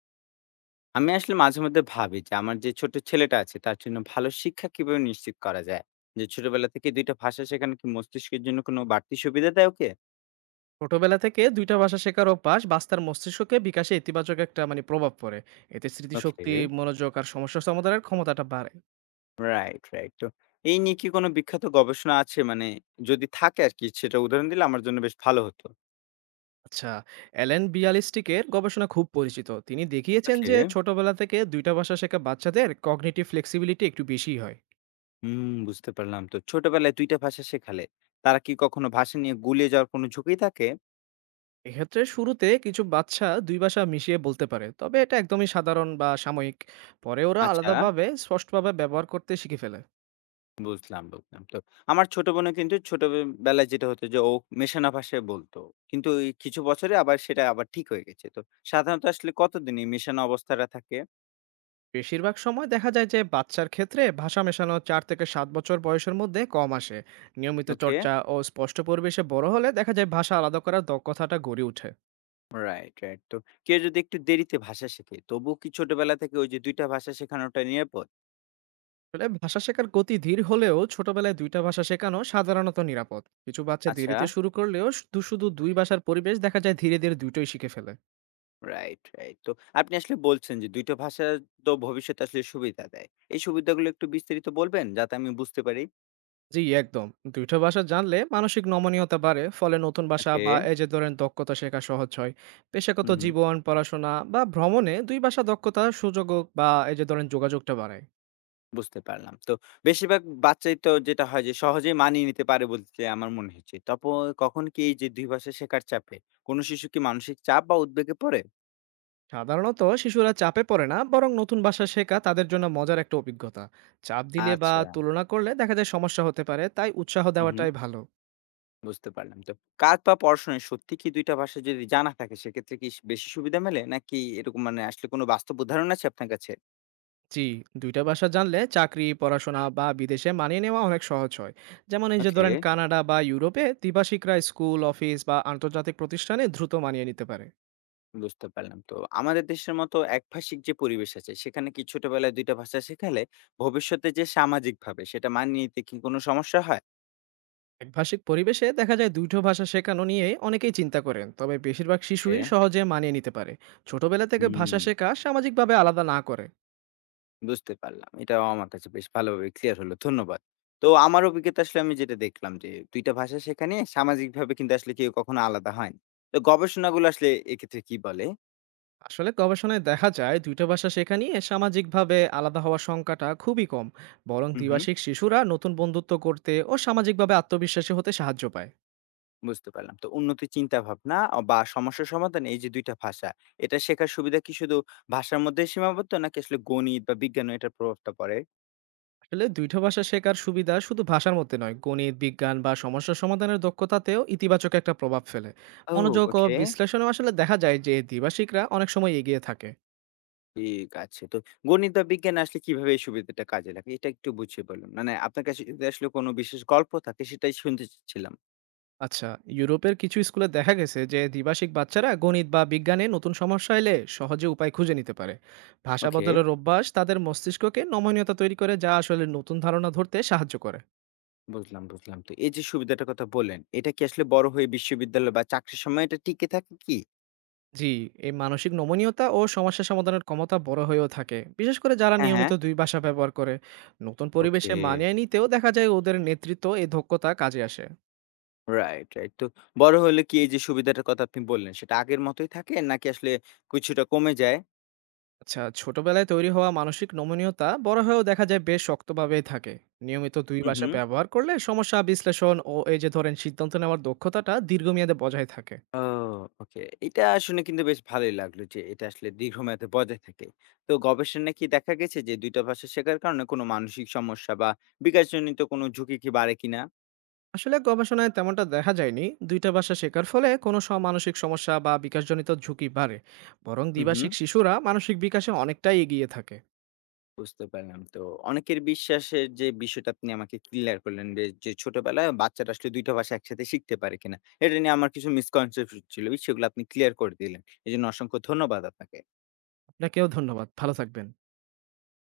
আমি আসলে মাঝে মধ্যে ভাবি যে আমার যে ছোট ছেলেটা আছে তার জন্য ভালো শিক্ষা কিভাবে নিশ্চিত করা যায়, যে ছোটবেলা থেকে দুইটা ভাষা শেখানো কি মস্তিষ্কের জন্য কোনো বাড়তি সুবিধা দেয়? ওকে। ছোটবেলা থেকে ২ টা ভাষা শেখার অভ্যাস তার মস্তিষ্ককে বিকাশে ইতিবাচক একটা প্রভাব পড়ে। এতে স্মৃতিশক্তি, ওকে। মনোযোগ আর সমস্যা সমাধানের ক্ষমতাটা বাড়ে। Right, right. তো এই নিয়ে কি কোনো বিখ্যাত গবেষণা আছে? মানে যদি থাকে আর কি, সেটা উদাহরণ দিলে আমার জন্য বেশ ভালো হতো। আচ্ছা, অ্যালেন বিয়ালিস্টিকের গবেষণা খুব পরিচিত। তিনি দেখিয়েছেন ওকে। যে ছোটবেলা থেকে ২ টা ভাষা শেখা বাচ্চাদের কগনিটিভ ফ্লেক্সিবিলিটি একটু বেশিই হয়। হুম, বুঝতে পারলাম। তো ছোটবেলায় দুইটা ভাষা শেখালে তারা কি কখনো ভাষা নিয়ে গুলিয়ে যাওয়ার কোনো ঝুঁকি থাকে? এক্ষেত্রে শুরুতে কিছু বাচ্চা ২ ভাষা মিশিয়ে বলতে পারে, তবে এটা একদমই সাধারণ বা সাময়িক। পরে ওরা আচ্ছা, আলাদাভাবে স্পষ্টভাবে ব্যবহার করতে শিখে ফেলে। বুঝলাম, বুঝলাম। তো আমার ছোট বোনও কিন্তু ছোটবেলায় যেটা হতো যে ও মেশানো ভাষায় বলতো। কিন্তু এই কিছু বছরে আবার সেটা আবার ঠিক হয়ে গেছে। তো সাধারণত আসলে কতদিন এই মেশানো অবস্থাটা থাকে? বেশিরভাগ সময় দেখা যায় যে বাচ্চার ক্ষেত্রে ভাষা মেশানো ৪ থেকে ৭ বছর বয়সের মধ্যে কম আসে। নিয়মিত ওকে। চর্চা ও স্পষ্ট পরিবেশে বড় হলে দেখা যায় ভাষা আলাদা করার দক্ষতাটা গড়ে ওঠে। Right, right. তো কেউ যদি একটু দেরিতে ভাষা শেখে তবুও কি ছোটবেলা থেকে ওই যে ২ টা ভাষা শেখানোটা নিরাপদ? আসলে ভাষা শেখার গতি ধীর হলেও ছোটবেলায় দুইটা ভাষা শেখানো সাধারণত নিরাপদ। কিছু বাচ্চা আচ্ছা। দেরিতে শুরু করলেও শুধু দুই ভাষার পরিবেশ দেখা যায় ধীরে ধীরে দুটোই শিখে ফেলে। Right, right. তো আপনি আসলে বলছেন যে ২ টা ভাষা তো ভবিষ্যতে আসলে সুবিধা দেয়। এই সুবিধাগুলো একটু বিস্তারিত বলবেন যাতে আমি বুঝতে পারি? জি, একদম। ২ টা ভাষা জানলে মানসিক নমনীয়তা বাড়ে। ফলে নতুন ভাষা ওকে। বা এই যে ধরেন দক্ষতা শেখা সহজ হয়। পেশাগত হু, হু। জীবন, পড়াশোনা বা ভ্রমণে ২ ভাষা দক্ষতার সুযোগও বা এই যে ধরেন যোগাযোগটা বাড়ায়। বুঝতে পারলাম। তো বেশিরভাগ বাচ্চাই তো যেটা হয় যে সহজেই মানিয়ে নিতে পারে বলতে আমার মনে হচ্ছে। তপ কখন কি এই যে ২ ভাষা শেখার চাপে কোন শিশু কি মানসিক চাপ বা উদ্বেগে পড়ে? সাধারণত শিশুরা চাপে পড়ে না, বরং নতুন ভাষা শেখা তাদের জন্য মজার একটা অভিজ্ঞতা। চাপ দিলে বা আচ্ছা। তুলনা করলে দেখা যায় সমস্যা হতে পারে, তাই উৎসাহ হুম, হুম। দেওয়াটাই ভালো। বুঝতে পারলাম। তো কাজ বা পড়াশোনায় সত্যি কি ২ টা ভাষা যদি জানা থাকে সেক্ষেত্রে কি বেশি সুবিধা মেলে? নাকি এরকম মানে আসলে কোন বাস্তব উদাহরণ আছে আপনার কাছে? জি, ২ টা ভাষা জানলে চাকরি, পড়াশোনা বা বিদেশে মানিয়ে নেওয়া অনেক সহজ হয়। যেমন এই যে ওকে, ধরেন কানাডা বা ইউরোপে দ্বিভাষিকরা স্কুল, অফিস বা আন্তর্জাতিক প্রতিষ্ঠানে দ্রুত মানিয়ে নিতে পারে। বুঝতে পারলাম। তো আমাদের দেশের মতো একভাষিক যে পরিবেশ আছে সেখানে কি ছোটবেলায় ২ টা ভাষা শেখালে ভবিষ্যতে যে সামাজিকভাবে সেটা মানিয়ে নিতে কি কোন সমস্যা হয়? একভাষিক পরিবেশে দেখা যায় দুটো ভাষা শেখানো নিয়ে অনেকেই চিন্তা করেন, তবে বেশিরভাগ ওকে। শিশুই সহজে মানিয়ে নিতে পারে। ছোটবেলা থেকে ভাষা হুম, শেখা সামাজিকভাবে আলাদা না করে। বুঝতে পারলাম। এটাও আমার কাছে বেশ ভালোভাবে ক্লিয়ার হলো। ধন্যবাদ। তো আমার অভিজ্ঞতা, আসলে আমি যেটা দেখলাম যে ২ টা ভাষা শেখা নিয়ে সামাজিকভাবে কিন্তু আসলে কেউ কখনো আলাদা হয় না। তো গবেষণাগুলো আসলে এক্ষেত্রে কি বলে? আসলে গবেষণায় দেখা যায় দুটো ভাষা শেখা নিয়ে সামাজিকভাবে আলাদা হওয়ার সংখ্যাটা খুবই কম। বরং হুম, হুম, দ্বিভাষিক শিশুরা নতুন বন্ধুত্ব করতে ও সামাজিকভাবে আত্মবিশ্বাসী হতে সাহায্য পায়। বুঝতে পারলাম। তো উন্নতি চিন্তাভাবনা অ বা সমস্যা সমাধান, এই যে ২ টা ভাষা, এটা শেখার সুবিধা কি শুধু ভাষার মধ্যেই সীমাবদ্ধ নাকি আসলে গণিত বা বিজ্ঞানও এটার প্রভাবটা পড়ে? আসলে দুইটা ভাষা শেখার সুবিধা শুধু ভাষার মধ্যে নয় গণিত বিজ্ঞান বা সমস্যা সমাধানের দক্ষতাতেও ইতিবাচক একটা প্রভাব ফেলে। ও। মনোযোগ ও ওকে। বিশ্লেষণে আসলে দেখা যায় যে দ্বিভাষিকরা অনেক সময় এগিয়ে থাকে। ঠিক আছে। তো গণিত বা বিজ্ঞানে আসলে কিভাবে এই সুবিধাটা কাজে লাগে? এটা একটু বুঝিয়ে বলুন। মানে আপনার কাছে যদি আসলে কোনো বিশেষ গল্প থাকে সেটাই শুনতে চাচ্ছিলাম। আচ্ছা, ইউরোপের কিছু স্কুলে দেখা গেছে যে দ্বিভাষিক বাচ্চারা গণিত বা বিজ্ঞানে নতুন সমস্যা এলে সহজে উপায় খুঁজে নিতে পারে। ভাষা ওকে, বদলের অভ্যাস তাদের মস্তিষ্ককে নমনীয়তা তৈরি করে, যা আসলে নতুন ধারণা ধরতে সাহায্য করে। বুঝলাম, বুঝলাম। তো এই যে সুবিধাটার কথা বললেন, এটা কি আসলে বড় হয়ে বিশ্ববিদ্যালয় বা চাকরির সময় এটা টিকে থাকে কি? জি, এই মানসিক নমনীয়তা ও সমস্যা সমাধানের ক্ষমতা বড় হয়েও থাকে, বিশেষ করে যারা হ্যাঁ, হ্যাঁ। নিয়মিত দুই ভাষা ব্যবহার করে। নতুন ওকে, পরিবেশে মানিয়ে নিতেও দেখা যায় ওদের নেতৃত্ব এই দক্ষতা কাজে আসে। Right, right. তো বড় হলে কি এই যে সুবিধাটার কথা আপনি বললেন, সেটা আগের মতোই থাকে নাকি আসলে কিছুটা কমে যায়? আচ্ছা, ছোটবেলায় তৈরি হওয়া মানসিক নমনীয়তা বড় হয়েও দেখা যায় বেশ শক্তভাবেই থাকে। নিয়মিত দুই হু, ভাষা হু। ব্যবহার করলে সমস্যা বিশ্লেষণ ও এই যে ধরেন সিদ্ধান্ত নেওয়ার দক্ষতাটা দীর্ঘমেয়াদে বজায় থাকে। ও। ওকে। এটা শুনে কিন্তু বেশ ভালোই লাগলো যে এটা আসলে দীর্ঘমেয়াদে বজায় থাকে। তো গবেষণায় কি দেখা গেছে যে ২ টা ভাষা শেখার কারণে কোনো মানসিক সমস্যা বা বিকাশজনিত কোনো ঝুঁকি কি বাড়ে কিনা? আসলে গবেষণায় তেমনটা দেখা যায়নি। দুইটা ভাষা শেখার ফলে কোনো মানসিক সমস্যা বা বিকাশজনিত ঝুঁকি বাড়ে। বরং হুম, হুম। দ্বিভাষিক শিশুরা মানসিক বিকাশে অনেকটাই এগিয়ে থাকে। বুঝতে পারলাম। তো অনেকের বিশ্বাসের যে বিষয়টা আপনি আমাকে ক্লিয়ার করলেন, যে, যে ছোটবেলায় বাচ্চারা আসলে ২ টা ভাষা একসাথে শিখতে পারে কিনা। এটা নিয়ে আমার কিছু মিসকনসেপশন ছিল, সেগুলো আপনি ক্লিয়ার করে দিলেন। এজন্য অসংখ্য ধন্যবাদ আপনাকে। আপনাকেও ধন্যবাদ, ভালো থাকবেন।